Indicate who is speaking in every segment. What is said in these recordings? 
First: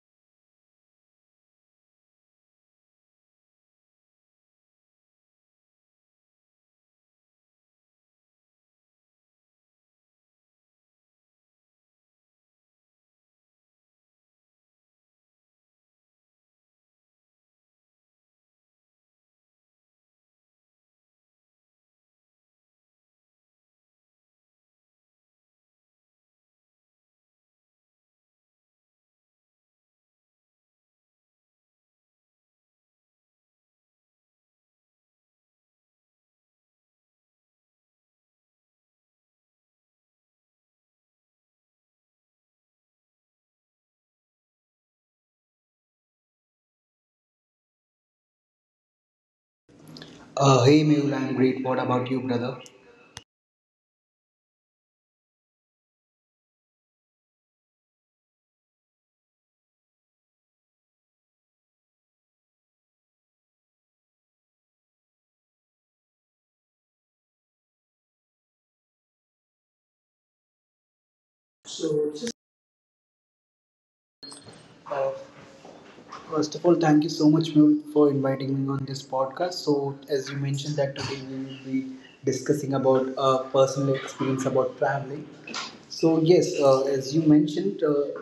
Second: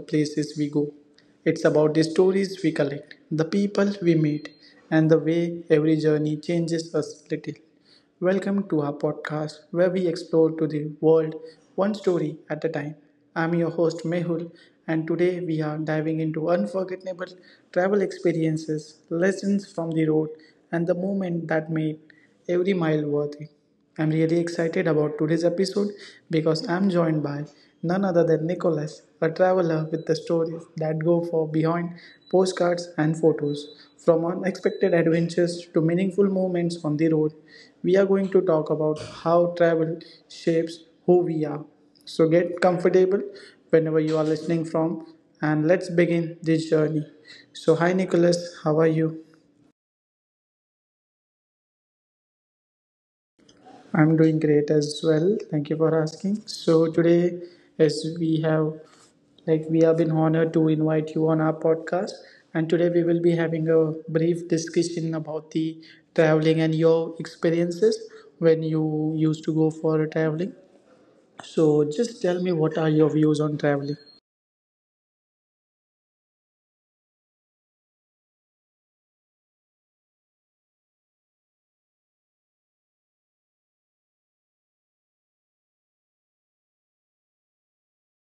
Speaker 1: places we go, it's about the stories we collect, the people we meet, and the way every journey changes us little. Welcome to our podcast where we explore to the world one story at a time. I'm your host Mehul, and today we are diving into unforgettable travel experiences, lessons from the road, and the moment that made every mile worth it. I'm really excited about today's episode because I'm joined by none other than Nicholas, a traveler with the stories that go for beyond postcards and photos. From unexpected adventures to meaningful moments on the road, we are going to talk about how travel shapes who we are. So get comfortable whenever you are listening from, and let's begin this journey. So, hi Nicholas, how are you?
Speaker 2: Hey Mehul, I'm great. What about you, brother?
Speaker 1: I'm doing great as well. Thank you for asking. So today, as we have, like we have been honored to invite you on our podcast, and today we will be having a brief discussion about the traveling and your experiences when you used to go for traveling. So just tell me, what are your views on traveling?
Speaker 2: Uh, first of all, thank you so much, Mehul, for inviting me on this podcast. So, as you mentioned that today we will be discussing about personal experience about traveling. So, yes, as you mentioned,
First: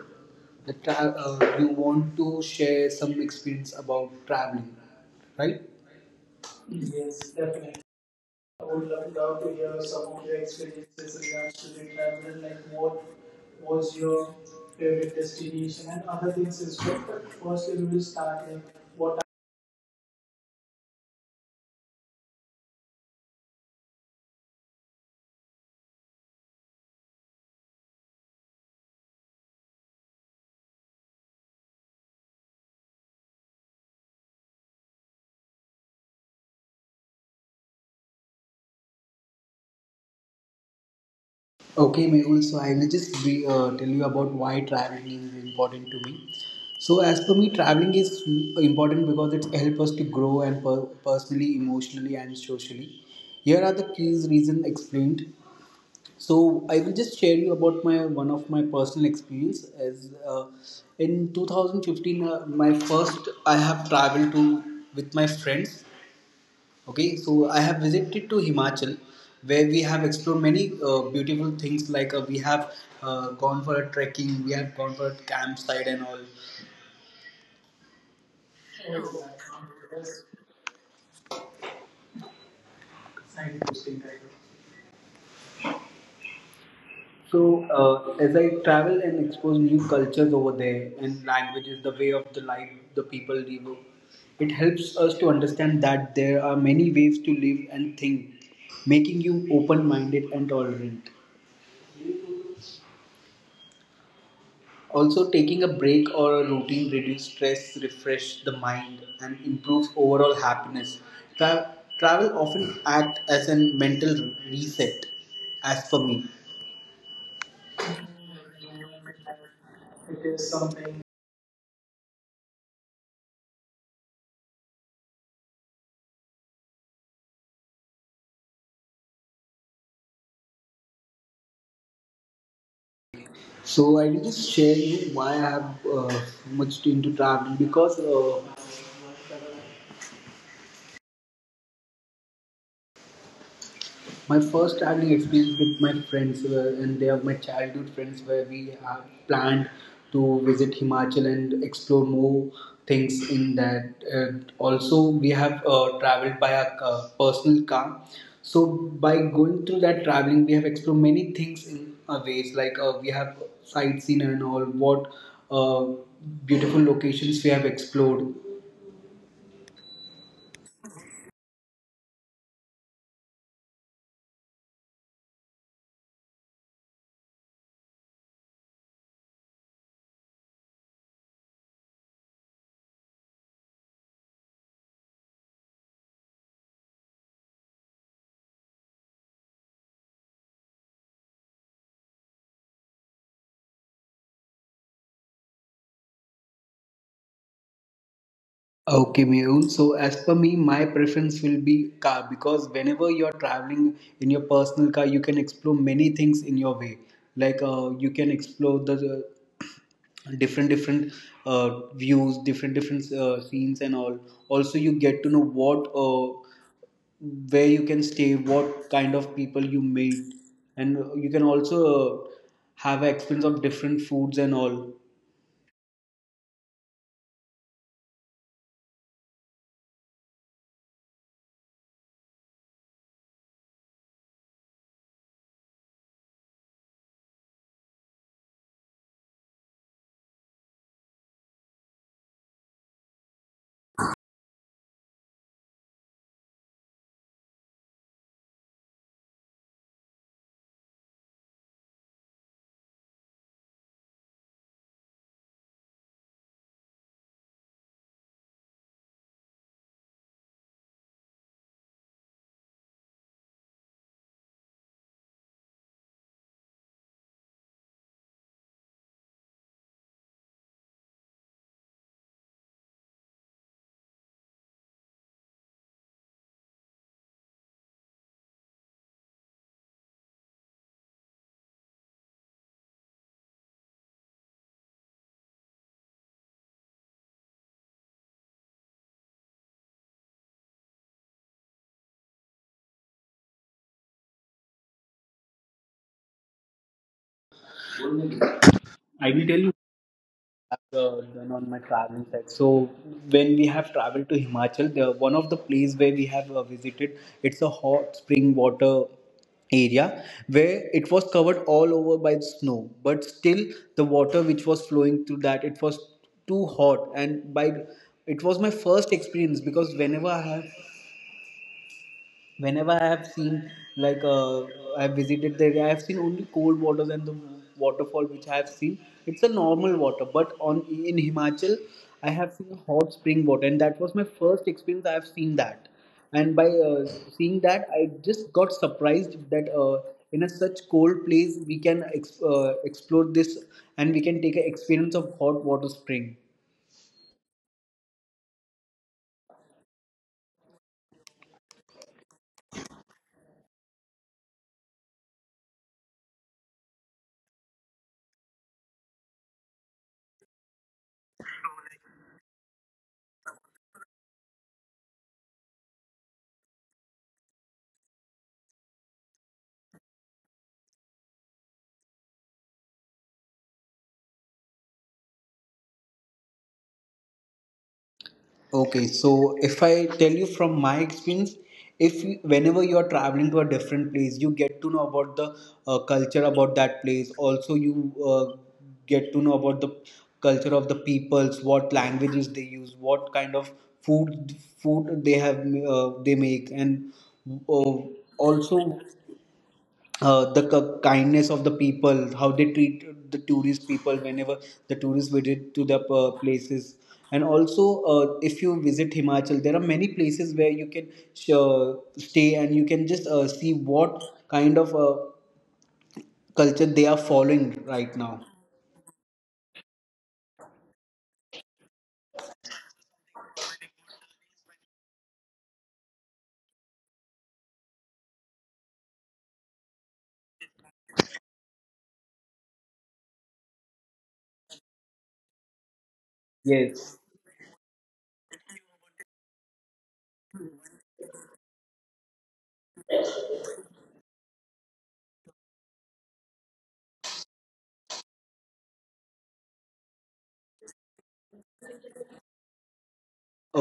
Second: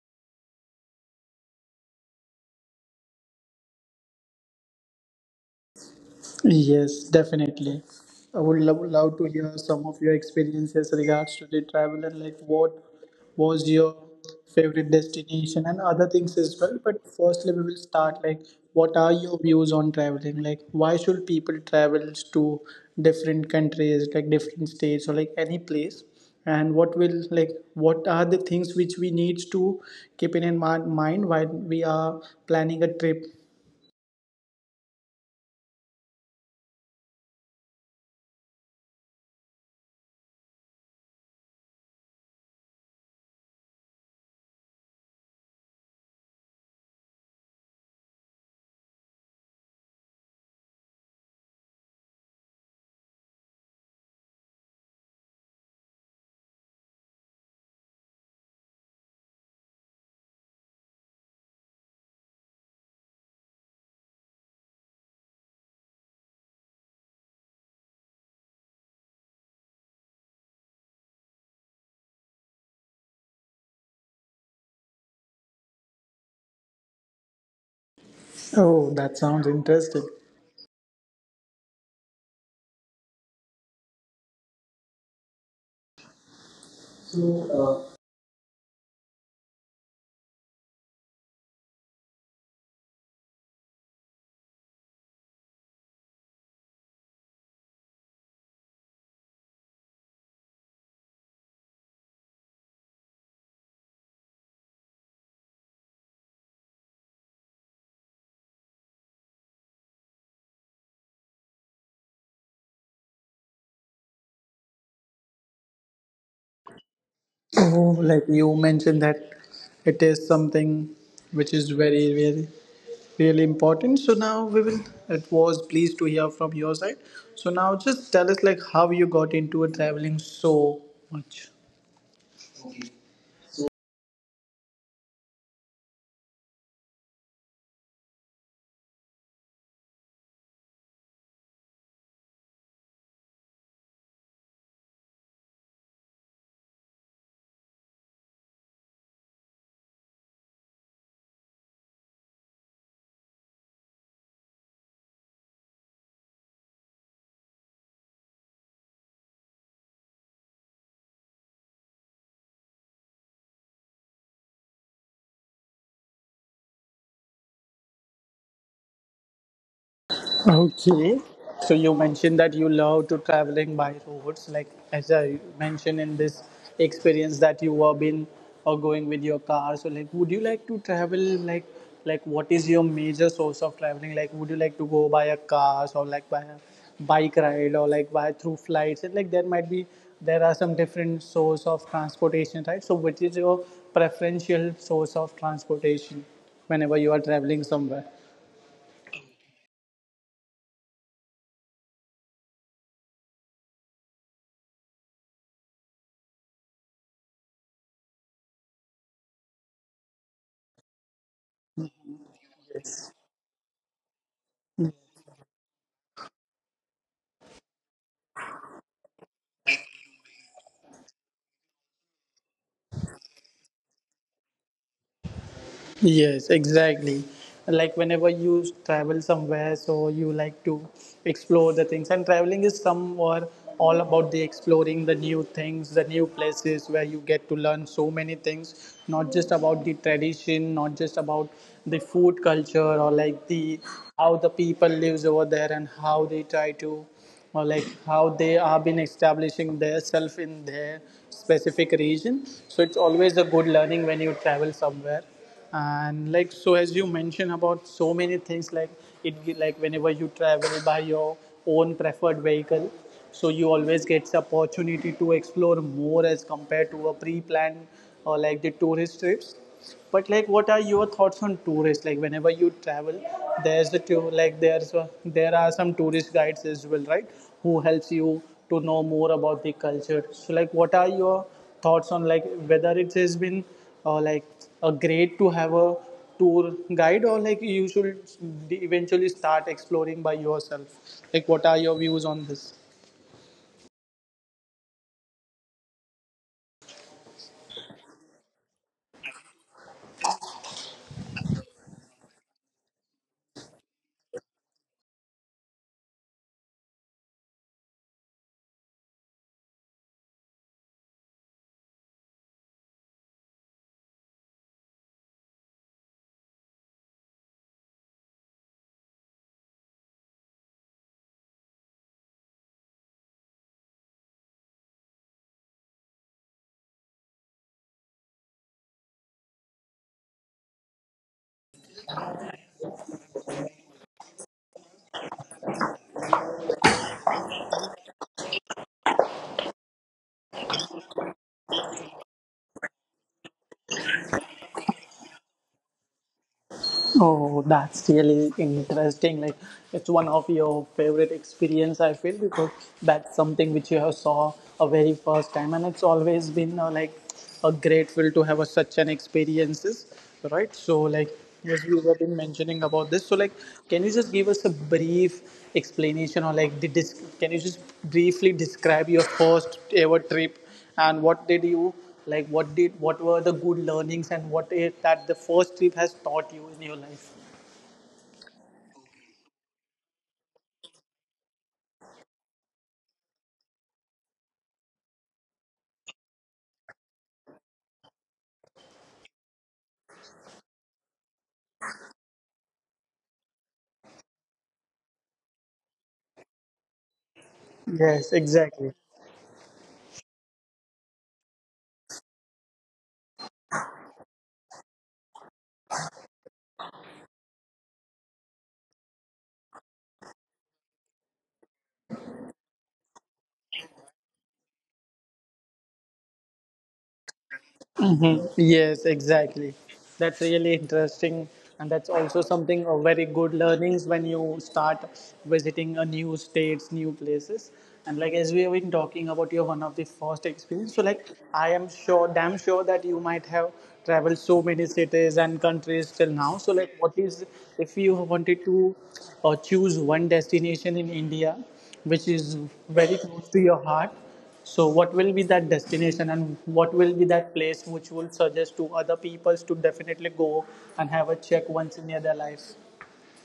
Speaker 2: you want to share some experience about traveling, right?
Speaker 1: Yes,
Speaker 2: Yes, definitely.
Speaker 1: definitely. I would
Speaker 2: I
Speaker 1: love,
Speaker 2: would love,
Speaker 1: love to
Speaker 2: love to
Speaker 1: hear
Speaker 2: hear
Speaker 1: some of
Speaker 2: some
Speaker 1: your
Speaker 2: of your
Speaker 1: experiences
Speaker 2: experiences in
Speaker 1: regards to
Speaker 2: regards
Speaker 1: the
Speaker 2: to the
Speaker 1: travel, and
Speaker 2: travel,
Speaker 1: like
Speaker 2: like
Speaker 1: what
Speaker 2: what
Speaker 1: was
Speaker 2: was
Speaker 1: your
Speaker 2: your
Speaker 1: favorite
Speaker 2: favorite
Speaker 1: destination and
Speaker 2: destination and
Speaker 1: other
Speaker 2: other
Speaker 1: things as
Speaker 2: things as
Speaker 1: well.
Speaker 2: well.
Speaker 1: But
Speaker 2: But
Speaker 1: firstly, we
Speaker 2: first,
Speaker 1: will
Speaker 2: we will
Speaker 1: start like
Speaker 2: start like
Speaker 1: what are
Speaker 2: what.
Speaker 1: your views on traveling? Like, why should people travel to different countries, like different states or like any place? And what will, like, what are the things which we need to keep in mind while we are planning a trip?
Speaker 2: Okay, Mehul, so I will just be, tell you about why traveling is important to me. So, as per me, traveling is important because it helps us to grow and personally, emotionally, and socially. Here are the key reasons explained. So I will just share you about my one of my personal experience as in 2015 my first I have traveled to with my friends. Okay, so I have visited to Himachal where we have explored many beautiful things like we have gone for a trekking, we have gone for a campsite and all.
Speaker 1: Oh, that sounds interesting.
Speaker 2: So, as I travel and expose new cultures over there and languages, the way of the life the people live, it helps us to understand that there are many ways to live and think, making you open minded and tolerant. Also, taking a break or a routine reduce stress, refresh the mind, and improves overall happiness. Travel often act as a mental reset, as for me.
Speaker 1: Oh, like you mentioned that it is
Speaker 2: It is
Speaker 1: something
Speaker 2: something.
Speaker 1: which is very, very, really important. So now we will. It was pleased to hear from your side. So now just tell us like how you got into traveling so much.
Speaker 2: So I will just share you why I have much into traveling because my first traveling experience with my friends were, and they are my childhood friends where we have planned to visit Himachal and explore more things in that. Also, we have traveled by a personal car. So by going through that traveling, we have explored many things in our ways. Like we have sightseeing and all what uh, beautiful locations we have explored.
Speaker 1: Okay. So you mentioned that you love to traveling by roads, like as I mentioned in this experience that you were been or going with your car. So like, would you like to travel like what is your major source of traveling? Like, would you like to go by a car or like by a bike ride or like by through flights? And like there might be there are some different source of transportation, right? So which is your preferential source of transportation whenever you are traveling somewhere?
Speaker 2: Okay, Mehul. So as per me, my preference will be car because whenever you're traveling in your personal car, you can explore many things in your way. Like you can explore the different views, different scenes and all. Also, you get to know what where you can stay, what kind of people you meet, and you can also uh, have an experience of different foods and all.
Speaker 1: Yes, exactly. Like whenever you travel somewhere, so you like to explore the things, and traveling is some or all about the exploring the new things, the new places where you get to learn so many things, not just about the tradition, not just about the food culture, or like the how the people lives over there and how they try to, or like how they have been establishing their self in their specific region. So it's always a good learning when you travel somewhere, and like so as you mentioned about so many things like like whenever you travel by your own preferred vehicle, so you always get the opportunity to explore more as compared to a pre-planned or like the tourist trips. But like what are your thoughts on tourists? Like whenever you travel, there's the tour like there are some tourist guides as well, right, who helps you to know more about the culture? So like what are your thoughts on like whether it has been like a great to have a tour guide, or like you should eventually start exploring by yourself? Like, what are your views on this?
Speaker 2: I will tell uh, done on my traveling side. So when we have traveled to Himachal, the one of the place where we have visited, it's a hot spring water area where it was covered all over by snow, but still the water which was flowing through that it was too hot and by it was my first experience because whenever I have seen like I have visited the area, I have seen only cold waters and the waterfall which I have seen. It's a normal water, but on in Himachal, I have seen hot spring water, and that was my first experience. I have seen that, and by seeing that, I just got surprised that in a such cold place we can explore this, and we can take an experience of hot water spring.
Speaker 1: Oh, that's really interesting. Like, it's one of your favorite experience, I feel, because that's something which you have saw a very first time, and it's always been like a grateful to have a, such an experiences, right? So, like, as you have been mentioning about this, so like, can you just give us a brief explanation, or like can you just briefly describe your first ever trip? And what did you like what were the good learnings, and what is that the first trip has taught you in your life?
Speaker 2: Okay, so if I tell you from my experience, if you- whenever you are traveling to a different place, you get to know about the culture about that place. Also, you get to know about the culture of the peoples, what languages they use, what kind of food food they have they make, and uh,
Speaker 1: Yes,
Speaker 2: also
Speaker 1: exactly.
Speaker 2: the kindness of the people, how they treat the tourist people whenever the tourists visit to the places. And also, if you visit Himachal, there are many places where you can stay and you can just see what kind of culture they are following right now.
Speaker 1: Yes, exactly. That's really interesting, and that's also something of very good learnings when you start visiting a new states, new places. And like as we have been talking about your one of the first experience, so like I am sure, damn sure that you might have traveled so many cities and countries till now. So
Speaker 2: Yes.
Speaker 1: like, what is if you wanted to choose one destination in India which is very close to your heart? So, what will be that destination, and what will be that place which will suggest to other people to definitely go and have a check once in their life?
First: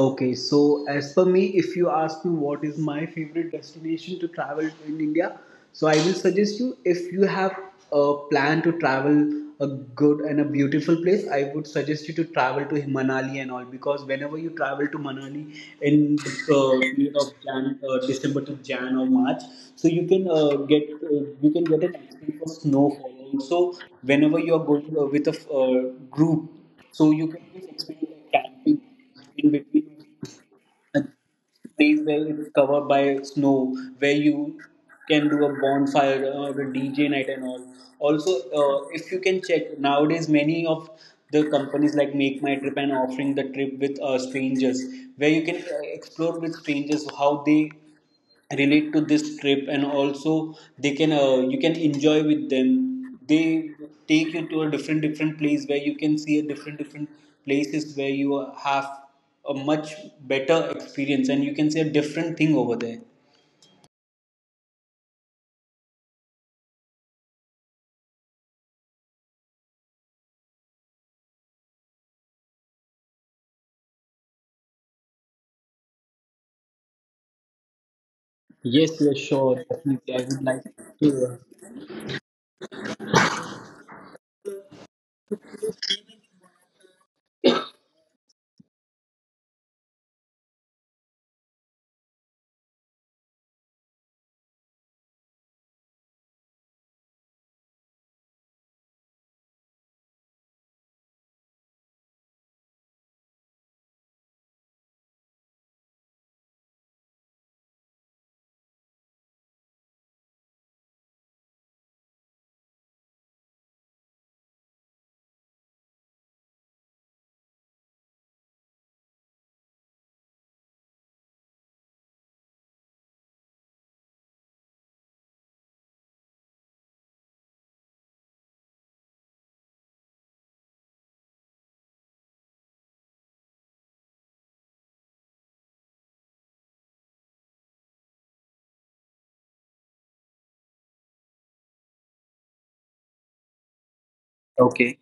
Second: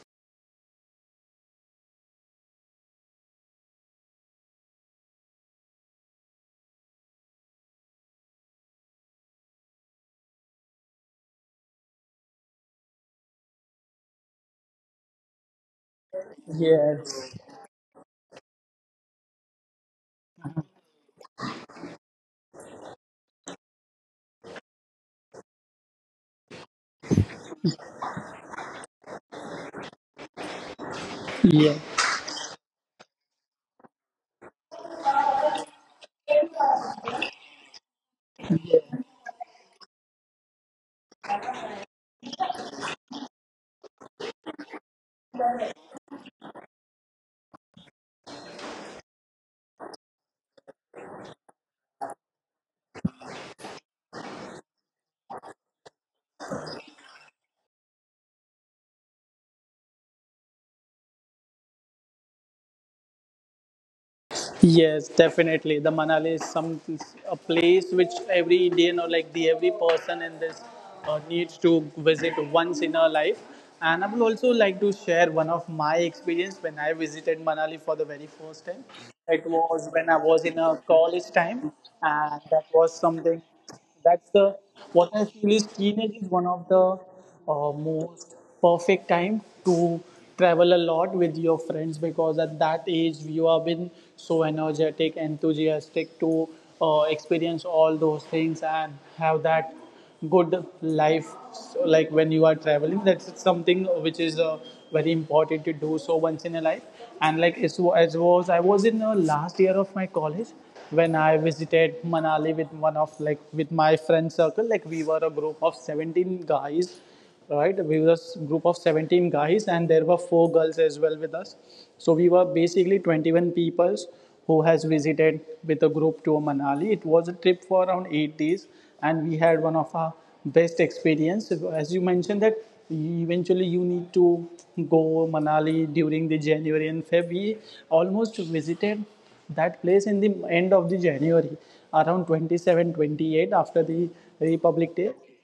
Speaker 2: Okay, so as per me, if you ask me what is my favorite destination to travel in India, so I will suggest you if you have a plan to travel a good and a beautiful place, I would suggest you to travel to Manali and all because whenever you travel to Manali in the period
Speaker 1: Yes,
Speaker 2: of Jan, December to Jan or March, so you can get you can get an experience of snowfall. Also, whenever you are going with a group, so you can just experience camping in between a
Speaker 1: yes,
Speaker 2: place where it's covered by snow, where you can do a bonfire with DJ night and all. Also, if you can check nowadays, many of the companies like Make My Trip and offering the trip with strangers, where you can explore with strangers how they relate to this trip and also they can you can enjoy with them they take you to a different place where you can see a different places where you have a much better experience and you can see a different thing over there.
Speaker 1: yes, definitely. The Manali is some a place which every Indian or like the every person in this needs to visit once in her life. And I would also like to share one of my experience when I visited Manali for the very first time.
Speaker 2: Yes,
Speaker 1: It
Speaker 2: yes,
Speaker 1: was
Speaker 2: sure.
Speaker 1: when I was
Speaker 2: Definitely.
Speaker 1: in
Speaker 2: I
Speaker 1: a
Speaker 2: would like
Speaker 1: college time,
Speaker 2: to.
Speaker 1: and that was something. That's the what I feel is teenage is one of the most perfect time to travel a lot with your friends, because at that age you have been so energetic, enthusiastic to experience all those things and have that good life. So like when you are traveling, that's something which is very important to do so once in a life. And like as was I was in the last year of my college when I visited Manali with one of like with my friend circle, like we were a group of 17 guys. Right? We were a group of 17 guys, and there were four girls as well with us. So we were basically 21 people who has visited with a group to Manali. It was a trip for around 8 days, and we had one of our best experience. As you mentioned that eventually you need to go Manali during the January and February. We almost visited that place in the end of the January, around 27, 28, after the Republic Day.
Speaker 2: Okay.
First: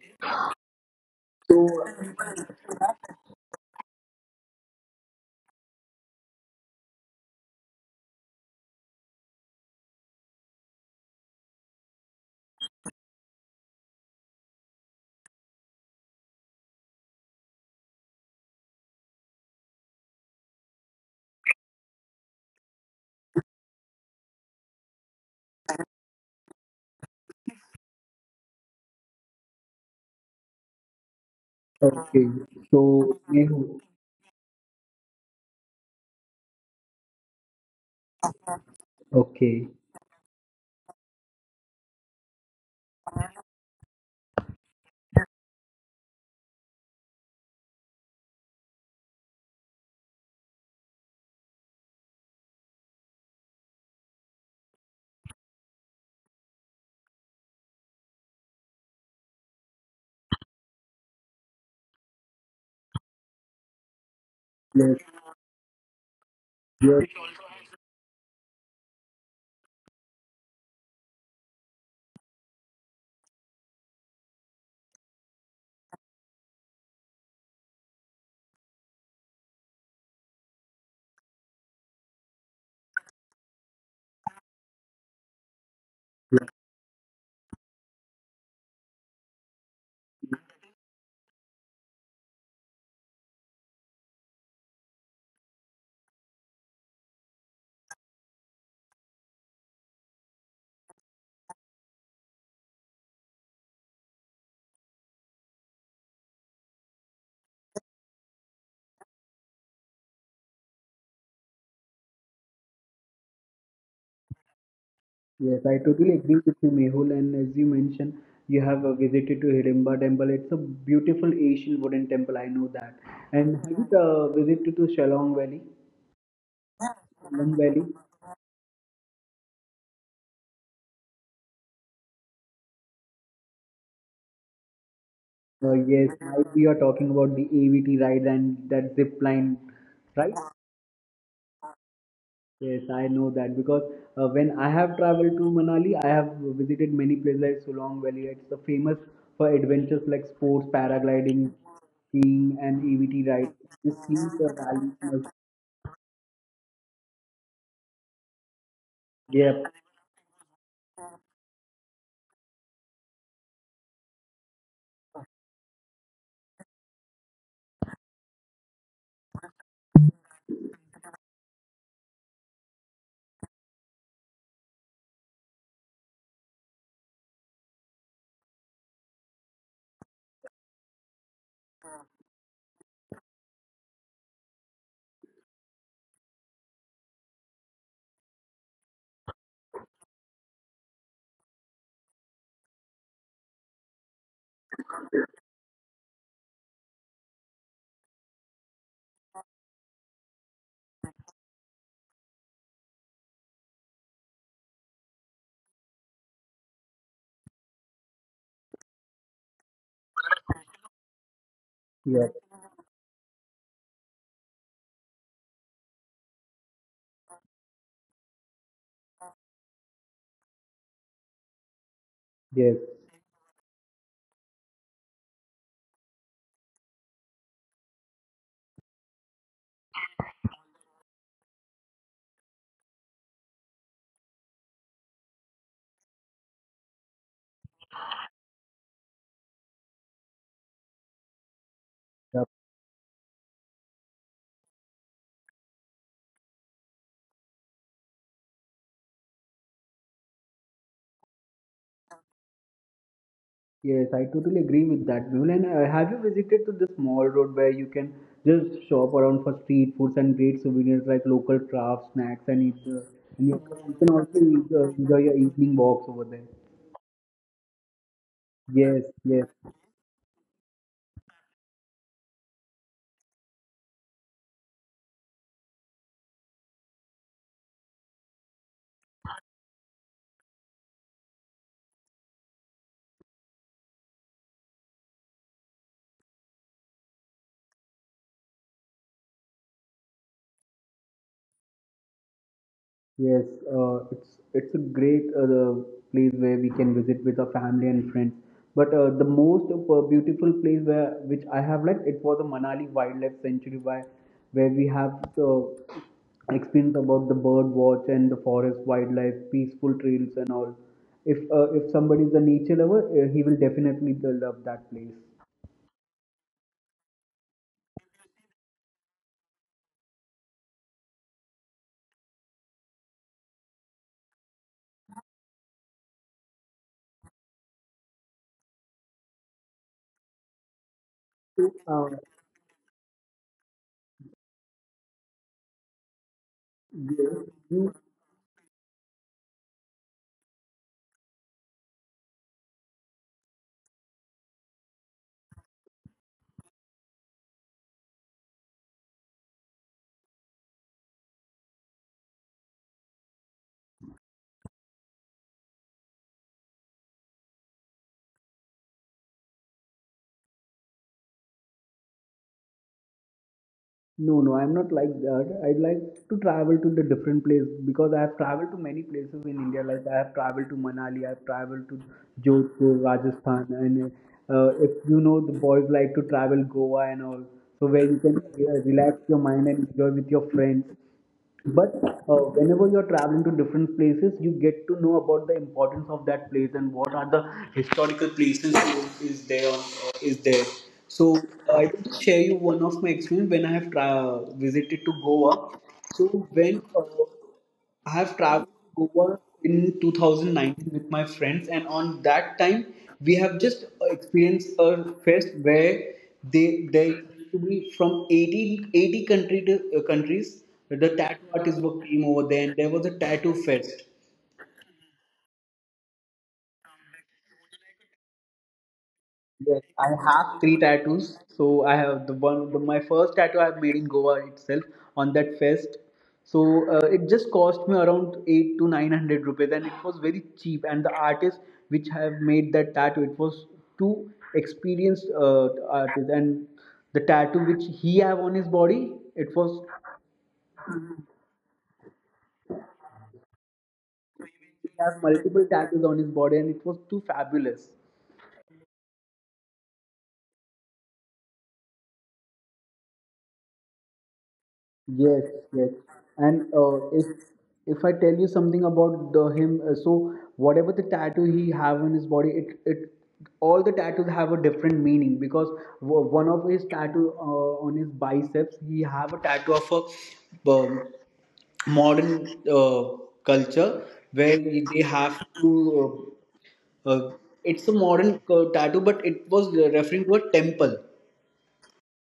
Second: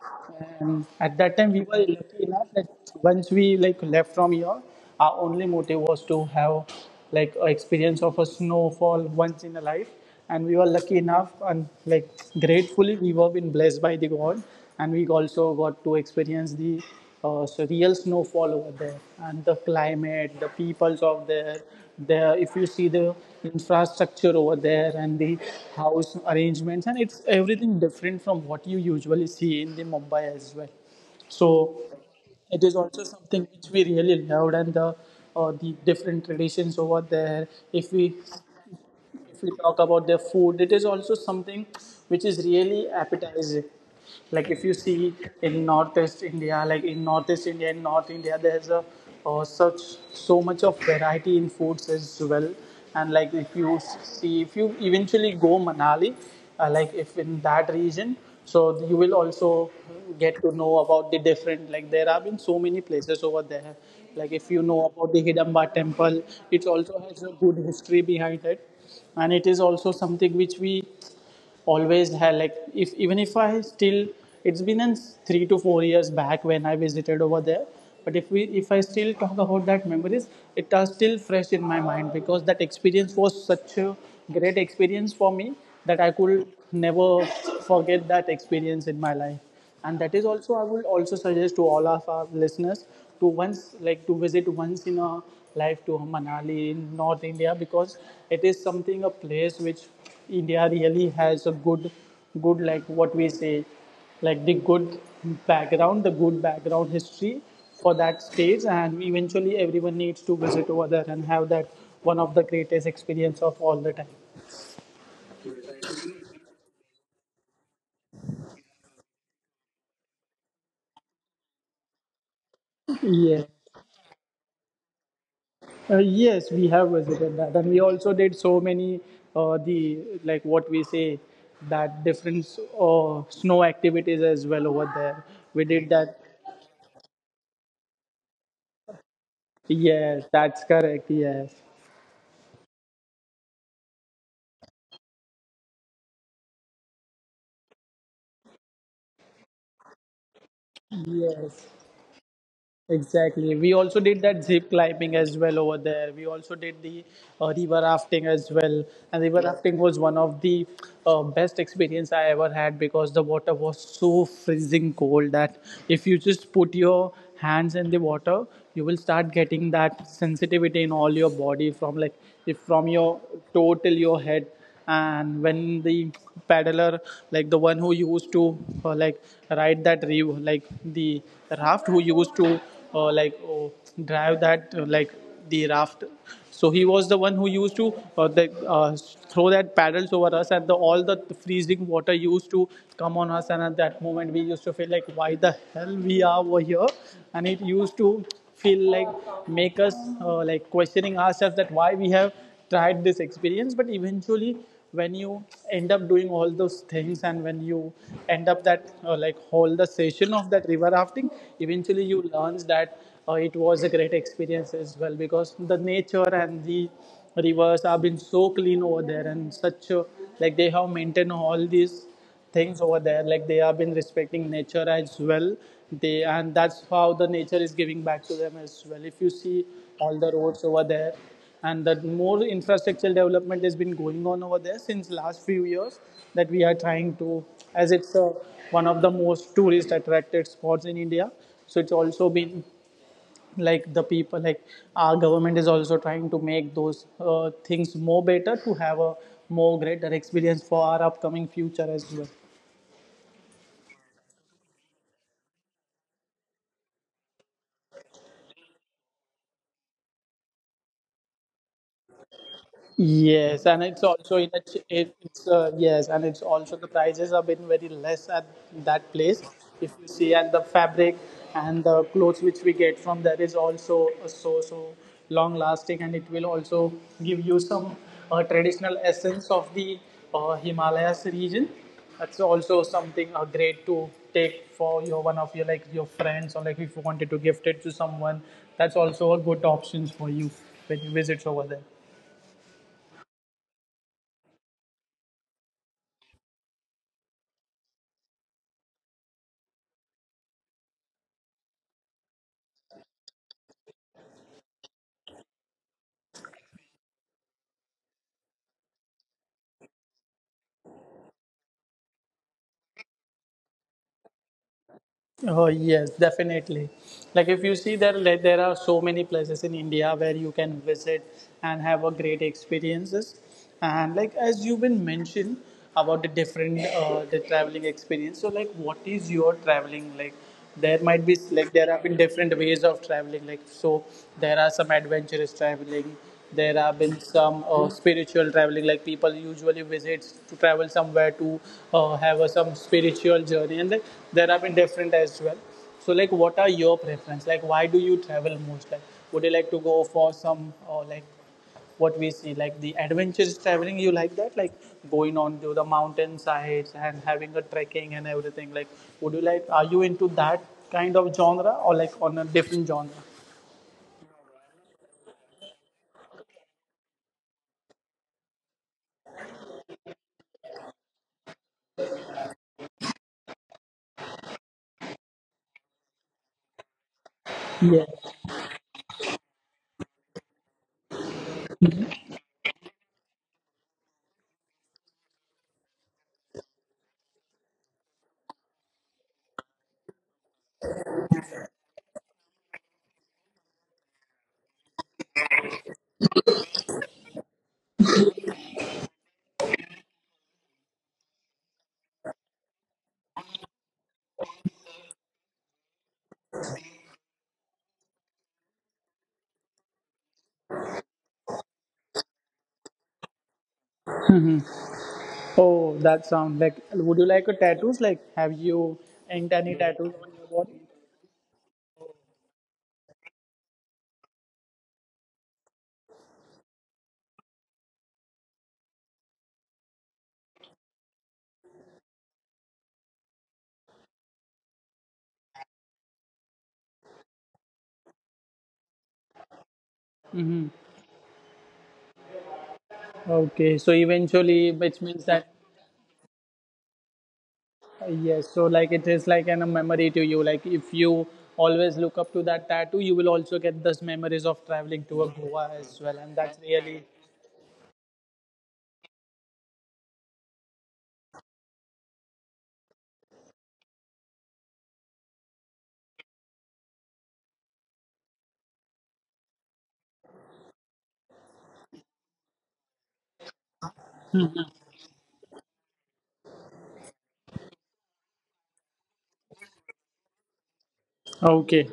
Speaker 1: And at that time, we were lucky enough that once we like left from here, our only motive was to have like a experience of a snowfall once in a life. And we were lucky enough, and like gratefully we were been blessed by the God, and we also got to experience the so real snowfall over there. And the climate, the peoples of there if you see the infrastructure over there and the house arrangements, and it's everything different from what you usually see in the Mumbai as well. So
Speaker 2: Okay.
Speaker 1: it
Speaker 2: So,
Speaker 1: is also something
Speaker 2: Mehu,
Speaker 1: which we really loved. And the different traditions over there, if we if
Speaker 2: okay.
Speaker 1: we talk about their food, it is also something which is really appetizing. Like if you see in northeast India, like in northeast India, in North India, there's a such so much of variety in foods as well. And like if you see, if you eventually go Manali, like if in that region, so you will also get to know about the different. Like there have been so many places over there, like if you know about the Hidamba Temple, it also has a good history behind it, and it is also something which we always had. Like if even if I still, it's been in 3 to 4 years back when I visited over there. But if I still talk about that memories, it are still fresh in my mind, because that experience was such a great experience for me that I could never forget that experience in my life. And that is also, I would also suggest to all of our listeners to once like to visit once in a life to Manali in North India, because it is something a place which India really has a good like what we say, like the good background history for that stage, and eventually everyone needs to visit over there and have that one of the greatest experience of all the time.
Speaker 2: Yes, I totally agree with you, Mehul. And as you mentioned, you have visited to Hidimba Temple. It's a beautiful Asian wooden temple. I know that. And
Speaker 1: Yeah,
Speaker 2: have you visited to Shillong Valley?
Speaker 1: Yes, we have
Speaker 2: Shalong
Speaker 1: visited that,
Speaker 2: Valley.
Speaker 1: and we also did so many the like what we say that different snow activities as well over there.
Speaker 2: Uh,
Speaker 1: We did
Speaker 2: yes, now
Speaker 1: that.
Speaker 2: we are talking about the AVT ride and that zip line, right?
Speaker 1: Yes, that's correct. Yes,
Speaker 2: Yes, I know that because when I have traveled to Manali, I have visited many places like Shalong Valley. It's a famous for adventures like sports, paragliding,
Speaker 1: yes,
Speaker 2: skiing, and AVT ride.
Speaker 1: exactly.
Speaker 2: You
Speaker 1: We
Speaker 2: see
Speaker 1: also did
Speaker 2: the
Speaker 1: that zip
Speaker 2: valley.
Speaker 1: climbing as well over there. We also did the river rafting as well. And river
Speaker 2: Yep,
Speaker 1: rafting was one of the best experience I ever had, because the water was so freezing cold that if you just put your hands in the water, you will start getting that sensitivity in all your body, from like if from your toe till your head. And when the paddler, like the one who used to like ride that reeve, like the raft who used to uh, like uh, drive that like the raft, so he was the one who used to throw that paddles over us, and all the freezing water used to come on us. And at that moment we used to feel like, why the hell we are over here, and it used to feel like, make us like questioning ourselves that why we have tried this experience. But eventually, when you end up doing all those things, and when you end up that like whole the session of that river rafting, eventually
Speaker 2: yep,
Speaker 1: you learn that it was a great experience as well, because the nature and the rivers have been so clean over there, and such like they have maintained all these
Speaker 2: yes,
Speaker 1: things over there, like they have been respecting nature as well, they, and that's how the nature is giving back to them as well. If you see all the roads over there, and that more infrastructure development has been going on over there since last few years, that we are trying to, as it's one of the most tourist attracted spots in India. So it's
Speaker 2: yep,
Speaker 1: also been like the people like our government is also trying to make those things more better, to have a more greater experience for our upcoming future as well.
Speaker 2: yes. I totally agree with that, Mehul. And have you visited to the small road where you can just shop around for street foods and great souvenirs like local crafts, snacks, and eat? And
Speaker 1: Yes,
Speaker 2: you
Speaker 1: and
Speaker 2: can
Speaker 1: it's
Speaker 2: also
Speaker 1: also in
Speaker 2: eat,
Speaker 1: a ch-
Speaker 2: enjoy
Speaker 1: it,
Speaker 2: your evening walks over there.
Speaker 1: and it's also the prices have been very less at
Speaker 2: Yes,
Speaker 1: that
Speaker 2: yes,
Speaker 1: place. If you see, and the fabric and the clothes which we get from there is also so long lasting, and it will also give you some traditional essence of the Himalayas region. That's also something great to take for your one of your like your friends, or like if you wanted to gift it to someone. That's also a good options for you when you visit over there.
Speaker 2: yes, it's a great the place where we can visit with our family and friends. But the most beautiful place where which I have liked it was the Manali Wildlife Sanctuary, where we have the experience about the bird watch and the forest wildlife, peaceful trails and all. If somebody is a nature lover, he will definitely love that place.
Speaker 1: Oh yes, definitely. Like if you see there, like, there are so many places in India where you can visit and have a great experiences. And like as you've been mentioned about the different the traveling experience. So like, what is your traveling like? There might be
Speaker 2: So,
Speaker 1: like there have been different ways of traveling like, so there are some adventurous traveling, there have been
Speaker 2: yes, you.
Speaker 1: some spiritual traveling, like people usually visit to travel somewhere to have a, some spiritual journey, and like, there have been different as well. So like, what are your preference, like why do you travel most, like would you like to go for some, or like what we see, like the adventurous traveling you like that, like going on to the mountain sides and having a trekking and everything, like would you like, are you into that kind of genre or like on a different genre?
Speaker 2: No, no, I'm not like that. I'd like to travel to the different place because I have traveled to many places in India. Like I have traveled to Manali, I've traveled to Jodhpur, Rajasthan, and if you know the boys like to travel Goa and all, so where you can relax your mind and enjoy with your friends but whenever you're traveling to different places you get to know about the importance of that place and what are the historical places is there on, is there so I will just share you one of my experience when I have visited to goa so when I have traveled to Goa in 2019 with my friends, and on that time we have just experienced a fest where they they used to be from eighty country to, countries. The tattoo artists were came over there, and there was a tattoo fest.
Speaker 1: Oh, that sound like, would you like a tattoos, like have you inked
Speaker 2: Yes,
Speaker 1: any
Speaker 2: I
Speaker 1: tattoos on
Speaker 2: have
Speaker 1: your
Speaker 2: three
Speaker 1: body?
Speaker 2: tattoos. So I have the one, the, my first tattoo I have made in Goa itself on that fest. So it just cost me around eight to nine hundred rupees, and it was very cheap. And the artist which have made that tattoo, it was two experienced artists, and the tattoo which he have on his body, it was
Speaker 1: Hmm, okay, so
Speaker 2: he
Speaker 1: eventually
Speaker 2: have
Speaker 1: which means
Speaker 2: multiple
Speaker 1: that
Speaker 2: tattoos on his body, and it was too fabulous.
Speaker 1: yes, so like it is like a memory to you, like if you always look up to that tattoo, you will also get those memories of traveling
Speaker 2: Yes,
Speaker 1: to a Goa
Speaker 2: yes.
Speaker 1: as well, and
Speaker 2: And
Speaker 1: that's really
Speaker 2: if I tell you something about the him, so whatever the tattoo he have on his body, it all the tattoos have a different meaning because one of his tattoo on his biceps, he have a tattoo of a modern culture where they have to. Uh, uh, it's a modern tattoo, but it was referring to a temple.
Speaker 1: Okay.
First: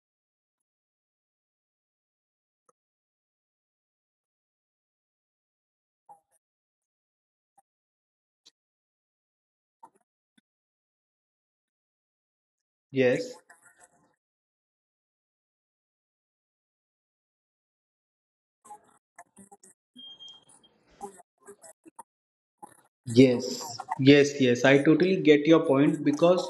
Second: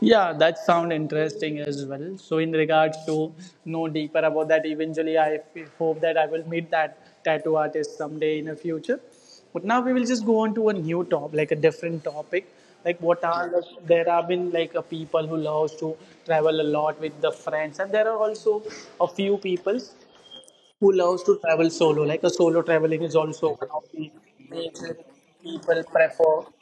Speaker 1: Yeah, that sound interesting as well. So in regards to know deeper about that, eventually I hope that I will meet that tattoo artist someday in the future. But now we will just go on to a new top, like a different topic. Like what
Speaker 2: Yes.
Speaker 1: are the, there have been like a people who loves to travel a lot with the friends, and there are also a few people who loves to travel solo. Like a solo traveling is also one of
Speaker 2: Yes,
Speaker 1: the
Speaker 2: yes, yes. I
Speaker 1: major
Speaker 2: totally get your
Speaker 1: people
Speaker 2: point
Speaker 1: prefer.
Speaker 2: because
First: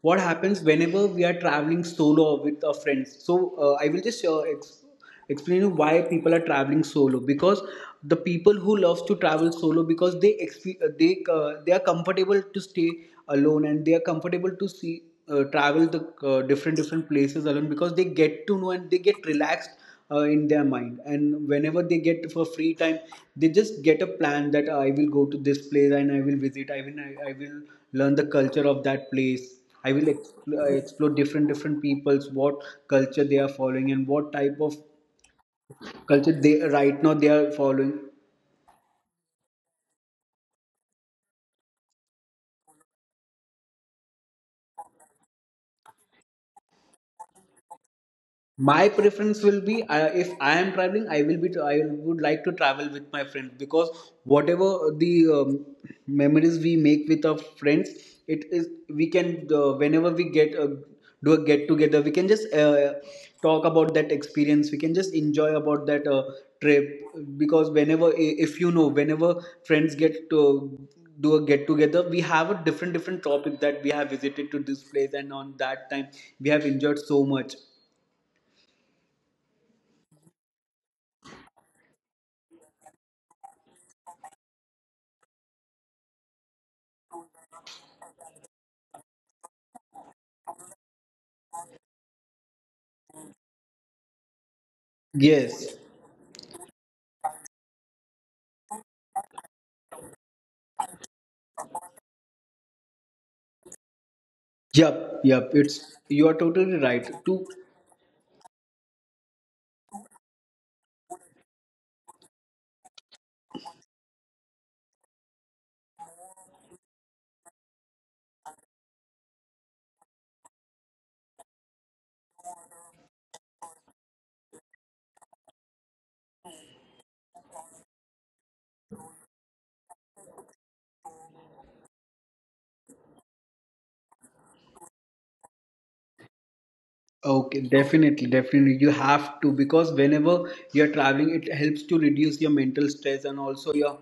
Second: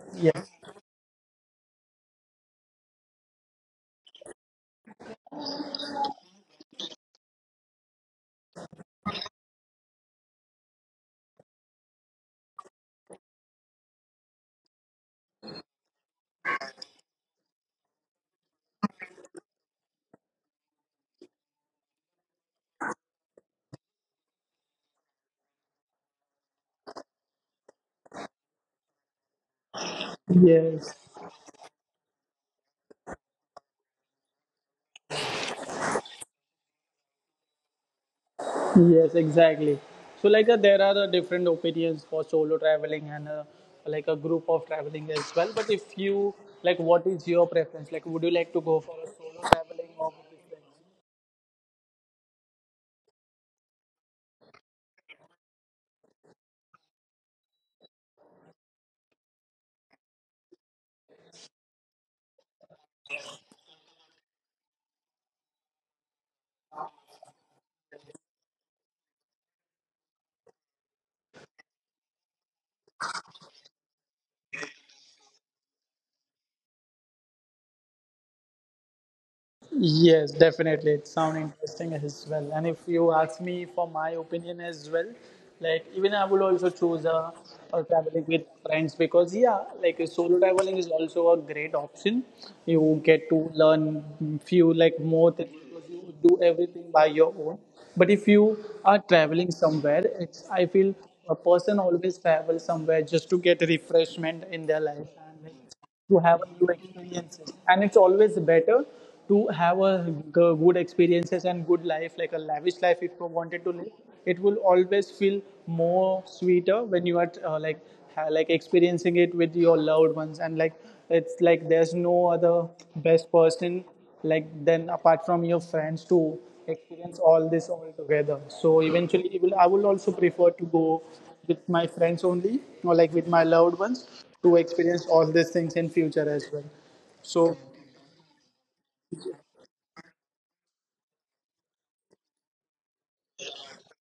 Speaker 2: what
Speaker 1: Yeah.
Speaker 2: happens whenever we are traveling solo with our friends. So I will just explain you why people are traveling solo because the people who loves to travel solo because they exp- they are comfortable to stay alone, and they are comfortable to see travel the different different places alone because they get to know and they get relaxed in their mind. And whenever they get for free time, they just get a plan that I will go to this place, and I will visit, I will learn the culture of that place. I will explore,
Speaker 1: Yes.
Speaker 2: explore different different peoples what culture they are following, and what type of culture they right now they are following.
Speaker 1: Yes, exactly. So like there are different opinions for solo traveling and like a group of traveling as well. But if you like, what is your preference? Like, would you like to go
Speaker 2: My
Speaker 1: for a solo
Speaker 2: preference will be,
Speaker 1: traveling, or
Speaker 2: if I
Speaker 1: group?
Speaker 2: am traveling, I will be I would like to travel with my friends because whatever the memories we make with our friends, it is we can, whenever we get do a get together, we can just talk about that experience. We can just enjoy about that trip because whenever, if you know, whenever friends get to do a get together, we have a different different topic that we have visited to this place, and on that time we have enjoyed so much.
Speaker 1: Yes, definitely. It sounds interesting as well. And if you ask me for my opinion as well, like even I would also choose a traveling with friends, because yeah, like a solo traveling is also a great option. You get to learn few like more things,
Speaker 2: Yes.
Speaker 1: because you do everything by your own. But if you are traveling somewhere, it's I feel a person always travels somewhere just to get refreshment in their life,
Speaker 2: Yep. Yep. It's
Speaker 1: to
Speaker 2: you are
Speaker 1: have a new
Speaker 2: totally right. To
Speaker 1: experiences, and it's always better to have a good experiences and good life, like a lavish life if you wanted to live, it will always feel more sweeter when you are like like experiencing it with your loved ones, and like it's like there's no other best person like then apart from your friends, to experience all this all together. So eventually, it will, I will also prefer to go with my friends only, or like with my loved ones, to experience all these things in future as well. So
Speaker 2: Okay, definitely, definitely, you have to. Because whenever you're traveling, it helps to reduce your mental stress and also your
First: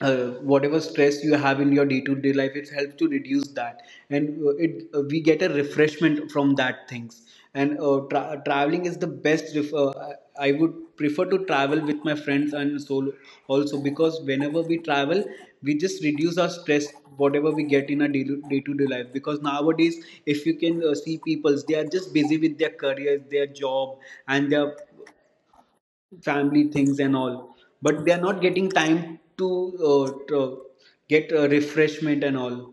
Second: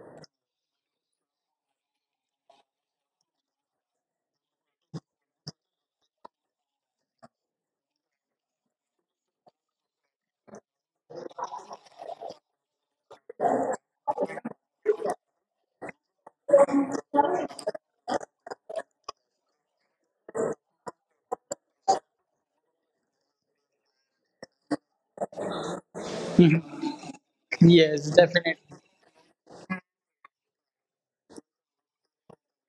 Speaker 2: whatever stress you have in your day-to-day life. It helps to reduce that, and it we get a refreshment from that things. And traveling is the best. I would prefer to travel with my friends and solo also because whenever we travel we just reduce our stress whatever we get in our day to day life, because nowadays if you can see people, they are just busy with their careers, their job, and their family things and all. But they
Speaker 1: yes,
Speaker 2: are not
Speaker 1: definitely.
Speaker 2: getting time to, uh, to get refreshment and all.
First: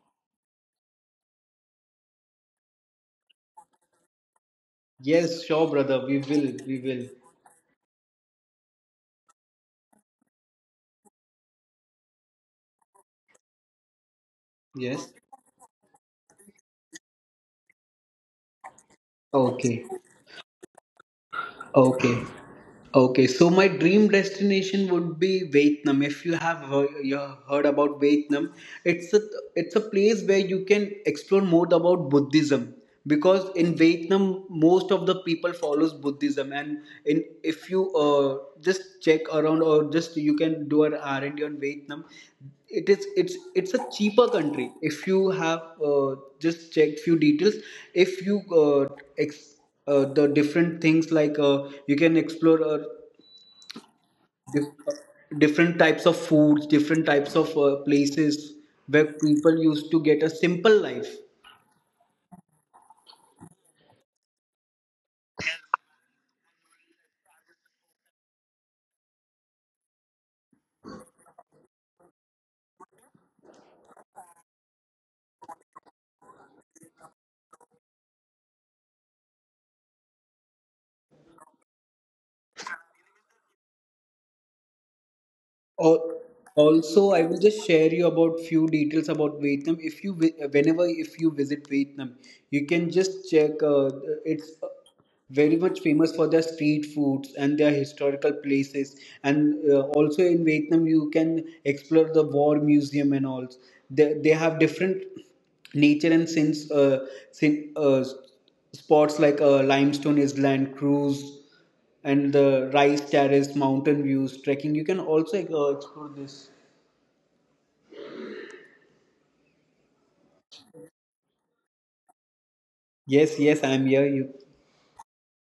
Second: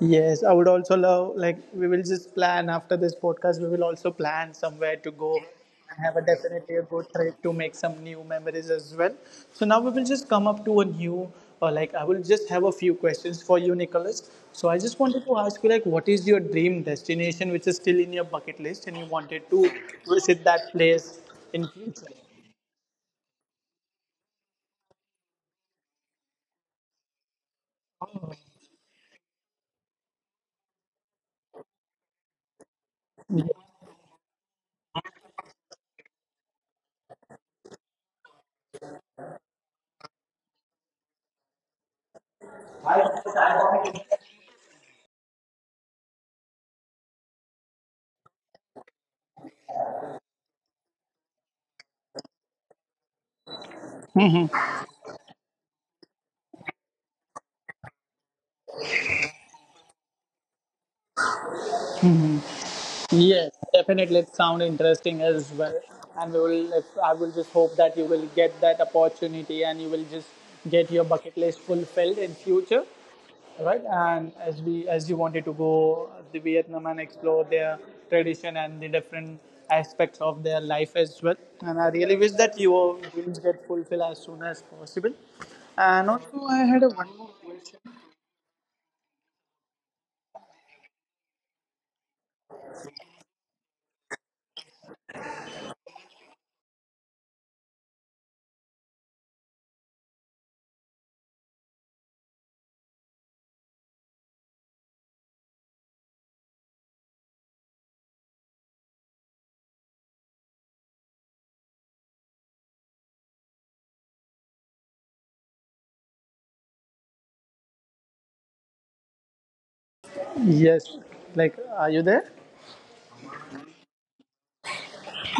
Speaker 1: Yes, I would also love, like, we will just plan after this podcast, we will also plan somewhere to go
Speaker 2: Yes, sure brother,
Speaker 1: and have
Speaker 2: we
Speaker 1: a
Speaker 2: will
Speaker 1: definitely
Speaker 2: we
Speaker 1: a
Speaker 2: will
Speaker 1: good trip to make some new memories as well. So now we will just come up to a new, or like, I will just have a few questions for you, Nicholas. So I just
Speaker 2: Yes.
Speaker 1: wanted to ask you, like, what is your dream destination which is still in your bucket list, and you wanted to
Speaker 2: Okay,
Speaker 1: visit that place in future?
Speaker 2: okay. Okay, so my dream destination would be Vietnam. If you have heard, you have heard about Vietnam, it's a it's a place where you can explore more about Buddhism because in Vietnam most of the people follows Buddhism. And in if you just check around, or just you can do an R&D on Vietnam, it is it's a cheaper country. If you have just checked few details, if you the different things, like you can explore different types of foods, different types of places where people used to get a simple life.
Speaker 1: Yes, definitely. It sound interesting as well, and we will. I will just hope that you will get that opportunity, and you will just get your bucket list fulfilled in future, right? And as we, as you wanted to go to Vietnam and explore their tradition and the different aspects of their life as well. And I really wish that your dreams get fulfilled as soon as possible.
Speaker 2: Al-
Speaker 1: And also, I had a
Speaker 2: Also,
Speaker 1: one
Speaker 2: I
Speaker 1: more.
Speaker 2: will just share you about few details about Vietnam. If you vi- Whenever if you visit Vietnam, you can just check. It's very much famous for their street foods and their historical places. And also in Vietnam, you can explore the war museum and all. They have different nature, and sin, uh, spots like limestone island cruise and the rice terrace, mountain views, trekking. You can also explore this.
Speaker 1: Yes, like, are you there?
Speaker 2: Yes, yes, I'm here. You.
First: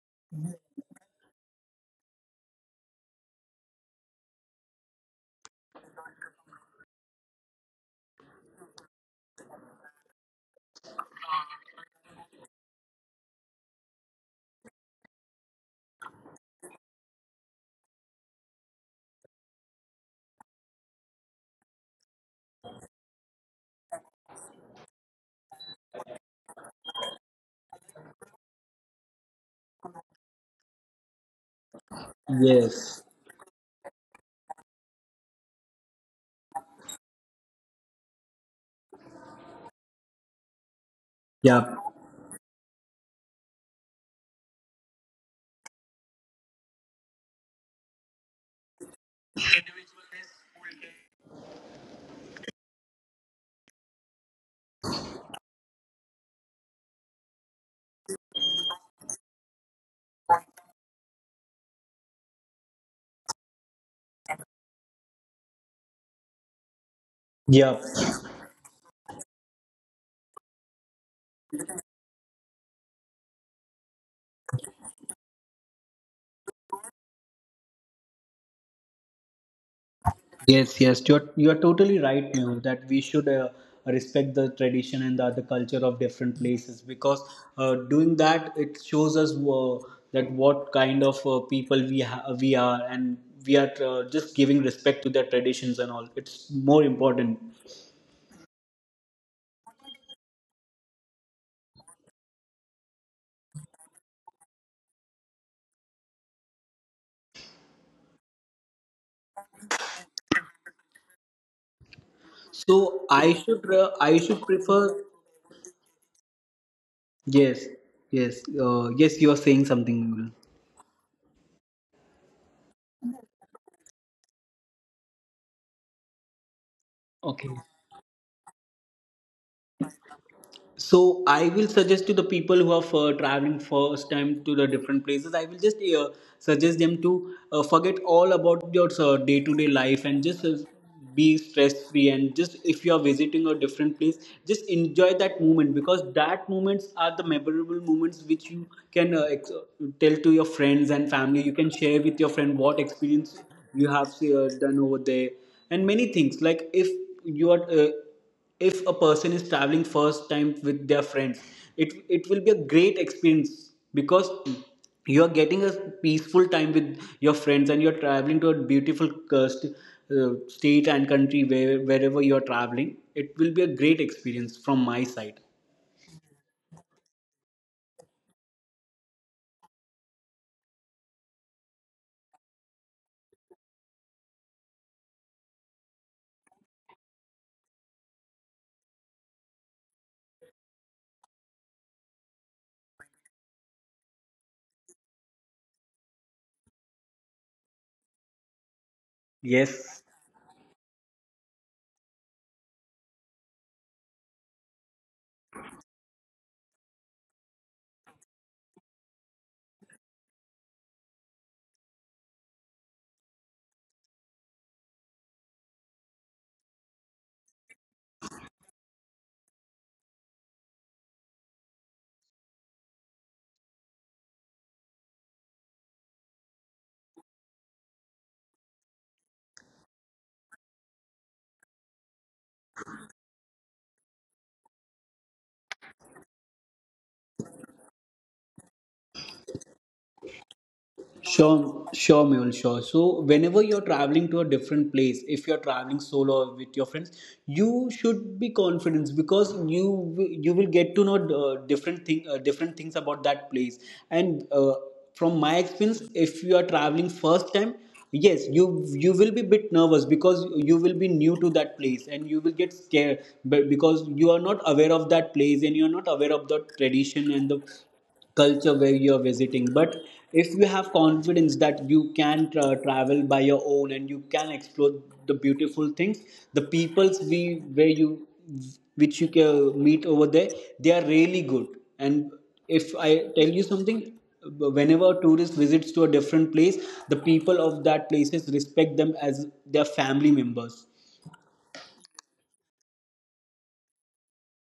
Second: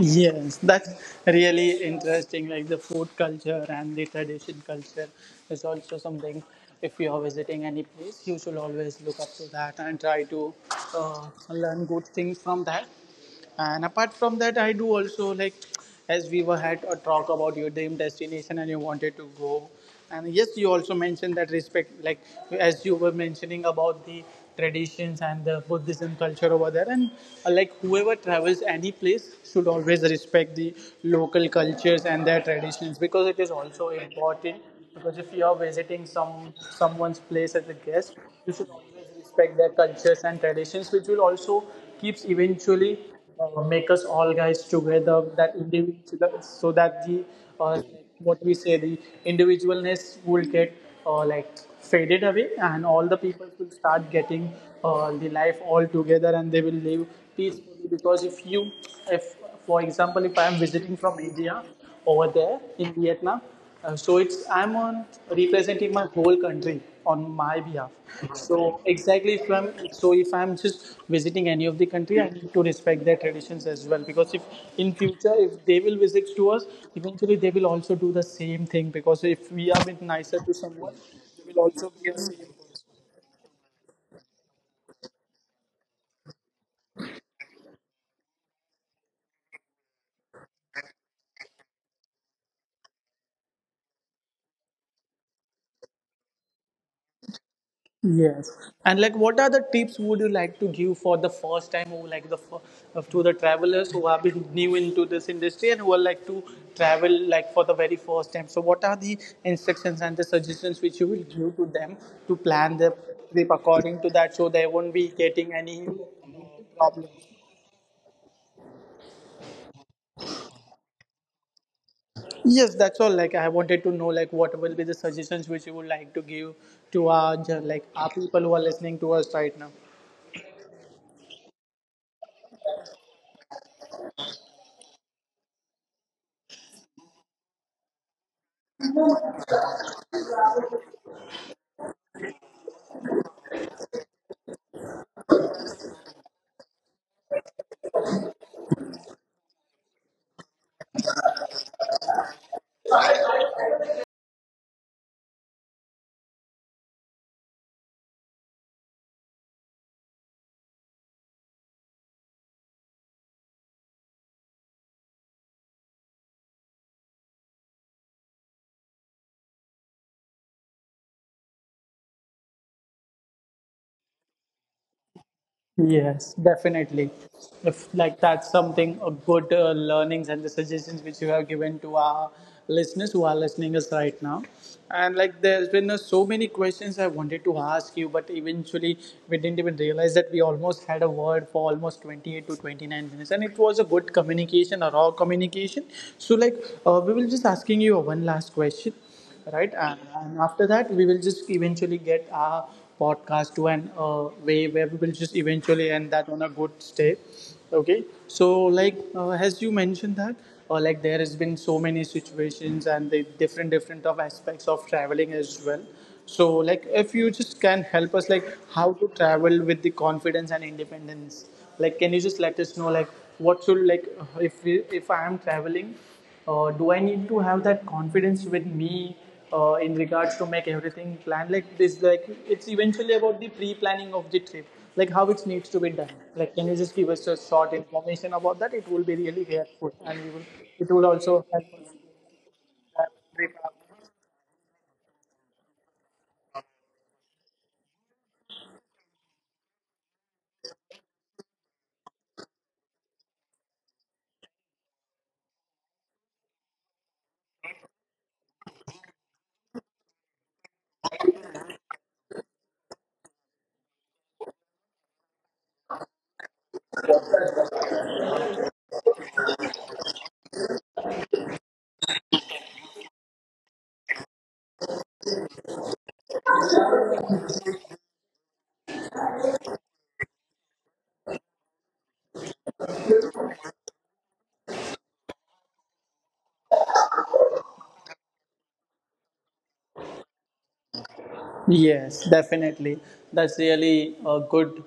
Speaker 1: Yes, that's really interesting. Like the food culture and the tradition culture is also something. If you are visiting any place, you should always look up to that and try to learn good things from that. And apart from that, I do also like, as we were had a talk about your dream destination and you wanted to go, and yes you also mentioned that respect, like as you were mentioning about the traditions and the Buddhism culture over there, and like whoever travels any place should always respect the local cultures and their traditions,
Speaker 2: Yes.
Speaker 1: because it is also important, because if you are visiting some someone's place as a guest, you should always respect their cultures and traditions, which will also
Speaker 2: Yep.
Speaker 1: keeps eventually make us all guys together. That individual, so that the uh, what we say the individualness will get like faded away, and all the people will start getting the life all together, and they will live peacefully. Because if you, if for example, if I am visiting from India over there in Vietnam. So it's I'm on representing my whole country on my
Speaker 2: Yep.
Speaker 1: behalf. So exactly from so if I'm just visiting any of the country, I need to respect their traditions as well, because if in future if they will visit to us, eventually they will also do the same thing, because if we are bit nicer to
Speaker 2: Yes,
Speaker 1: someone,
Speaker 2: yes. You're
Speaker 1: they
Speaker 2: you're
Speaker 1: will also
Speaker 2: totally
Speaker 1: be the
Speaker 2: right,
Speaker 1: same.
Speaker 2: Mehu, that we should respect the tradition and the other culture of different places because doing that, it shows us that what kind of people we are, and we are just giving respect to their traditions and all. It's more important.
Speaker 1: Yes. And like, what are the tips would you like to give for the first time, or like the to the travelers who have been new into this industry and who are like to travel like for the very first time? So, what are the instructions and the suggestions which you will give to them, to plan their
Speaker 2: So
Speaker 1: trip according to
Speaker 2: I
Speaker 1: that,
Speaker 2: should
Speaker 1: so they won't
Speaker 2: prefer.
Speaker 1: be getting any problem?
Speaker 2: Yes, yes, yes. You are saying something, Mehul.
Speaker 1: Yes, that's all. Like, I wanted to know like what will be the suggestions which you would like to give to our
Speaker 2: Okay.
Speaker 1: like our people who are listening to us right now.
Speaker 2: So I will suggest to the people who are for traveling first time to the different places, I will just suggest them to forget all about your day-to-day life, and just be stress-free. And just if you are visiting a different place, just enjoy that moment because that moments are the memorable moments which you can tell to your friends and family. You can share with your friend what experience you have done over there, and many things. Like if you are if a person is traveling first time with their friends, it will be a great experience because you are getting a peaceful time with your friends, and you're traveling to a beautiful uh, st- state and country where, wherever you're traveling, it will be a great experience from my side.
Speaker 1: Yes, definitely. If like, that's something a good learnings and the suggestions which you have given to our listeners who are listening us right now, and like there's been so many questions I wanted to ask you, but eventually we didn't even realize that we almost had a word for almost 28 to 29 minutes, and it was a good communication, a raw communication. So like we will just asking you one last question, right? And,
Speaker 2: Yes.
Speaker 1: and after that, we will just eventually get our podcast to an way where we will just eventually end that on a good stay. Okay. So, like as you mentioned that, like there has been so many situations and the different different of aspects of traveling as well. So, like if you just can help us, like how to travel with the confidence and independence. Like, can you just let us know, like what should like if we, if I am traveling do I need to have that confidence with me in regards to make everything plan like this? Like it's eventually about the pre-planning of the trip, like how it needs to be done. Like can you just give us a short information about that? It will be really helpful, and we will, it will also help
Speaker 2: Sure,
Speaker 1: us
Speaker 2: sure,
Speaker 1: to
Speaker 2: Mule, sure.
Speaker 1: plan
Speaker 2: So
Speaker 1: the trip.
Speaker 2: whenever you're traveling to a different place, if you're traveling solo or with your friends, you should be confident because you will get to know different things about that place. And from my experience, if you are traveling first time, yes, you will be bit nervous because you will be new to that place and you will get scared. But because you are not aware of that place and you are not aware of the tradition and the culture where you're visiting, but if you have confidence that you can travel by your own and you can explore the beautiful things, the peoples we where you which you can meet over there, they are really good. And if I tell you something, whenever a tourist visits to a different place, the people of that places respect them as their family members.
Speaker 1: Yes, definitely. That's really a good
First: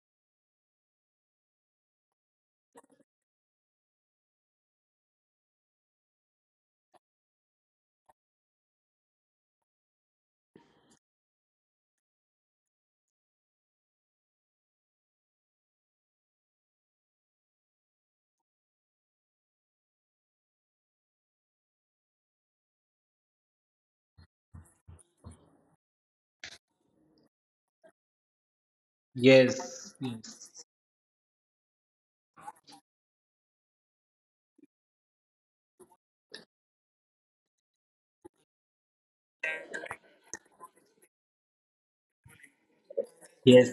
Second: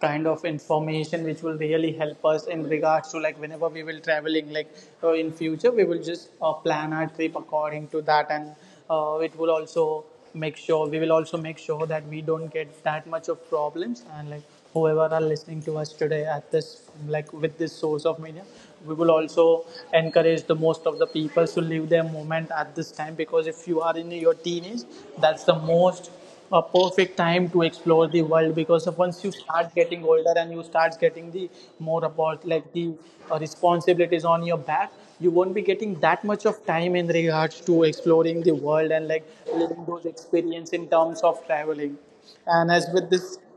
Speaker 1: kind of information which will really help us in regards to, like whenever we will traveling, like in future we will just plan our trip according to that, and it will also make sure, we will also make sure that we don't get that much of problems, and like whoever are listening to us today at this, like with this source of media, we will also encourage the most of the people to live their moment at this time, because if you are in your teenage, that's the most a perfect time to explore the world, because of once you start
Speaker 2: Yes,
Speaker 1: getting older and
Speaker 2: yes,
Speaker 1: you start getting the more about like the responsibilities on your back, you won't be getting that much of time in regards to exploring the world, and like living those experience in terms of traveling, and as with this,
Speaker 2: yes,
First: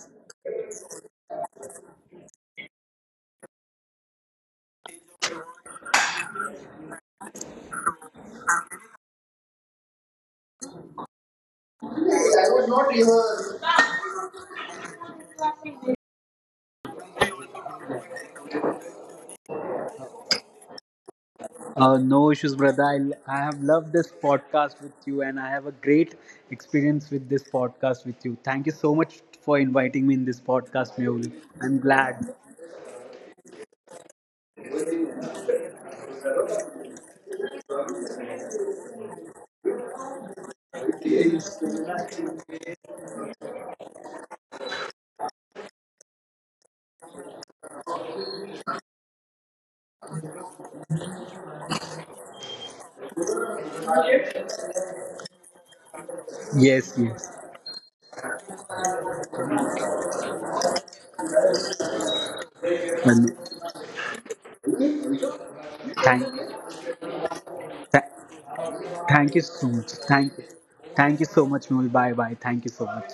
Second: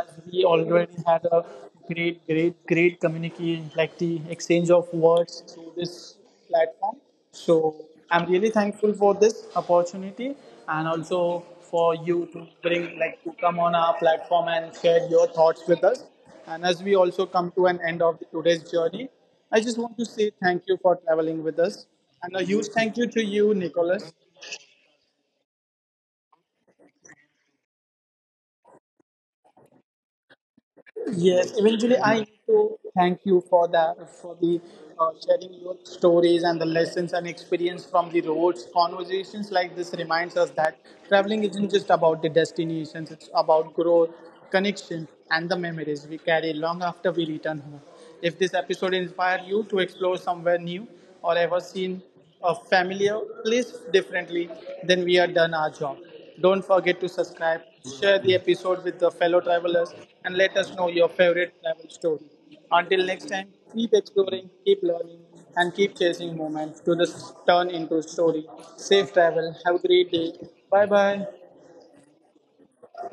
Speaker 1: as we already had a great, great, great communication, like the exchange of words through this platform. So I'm really thankful for this opportunity, and also for you to bring, like, to come on our platform and share your thoughts with us. And as we also come to an end of today's journey, I just want to say thank you for traveling with us.
Speaker 2: No
Speaker 1: And a
Speaker 2: issues,
Speaker 1: huge
Speaker 2: brother.
Speaker 1: thank you to
Speaker 2: I
Speaker 1: you,
Speaker 2: have loved
Speaker 1: Nicholas,
Speaker 2: this podcast with you, and I have a great experience with this podcast with you. Thank you so much for inviting me in this podcast, Mehul.
Speaker 1: yes,
Speaker 2: I'm
Speaker 1: eventually I
Speaker 2: glad.
Speaker 1: need to thank you for that, for the sharing your stories and the lessons and experience from the roads. Conversations like this reminds us that traveling isn't just about the destinations; it's about growth, connection, and the memories we carry long after we return home. If this episode inspired you to explore somewhere new, or ever seen a familiar place differently, then we have done our job. Don't
Speaker 2: Yes,
Speaker 1: forget to
Speaker 2: yes.
Speaker 1: subscribe, share the episode with the fellow travelers, and let us know your favorite travel story. Until next
Speaker 2: And
Speaker 1: time, keep exploring, keep learning, and keep
Speaker 2: thank,
Speaker 1: chasing moments to this turn into
Speaker 2: tha-
Speaker 1: story. Safe
Speaker 2: thank you
Speaker 1: travel.
Speaker 2: so
Speaker 1: Have a
Speaker 2: much.
Speaker 1: great day.
Speaker 2: Thank you.
Speaker 1: Bye
Speaker 2: Thank
Speaker 1: bye.
Speaker 2: you so much, Mehul. Bye bye. Thank you so much.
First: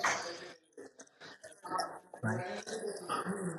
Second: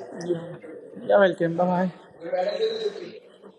Speaker 1: You're welcome. Bye bye.
Speaker 2: Bye.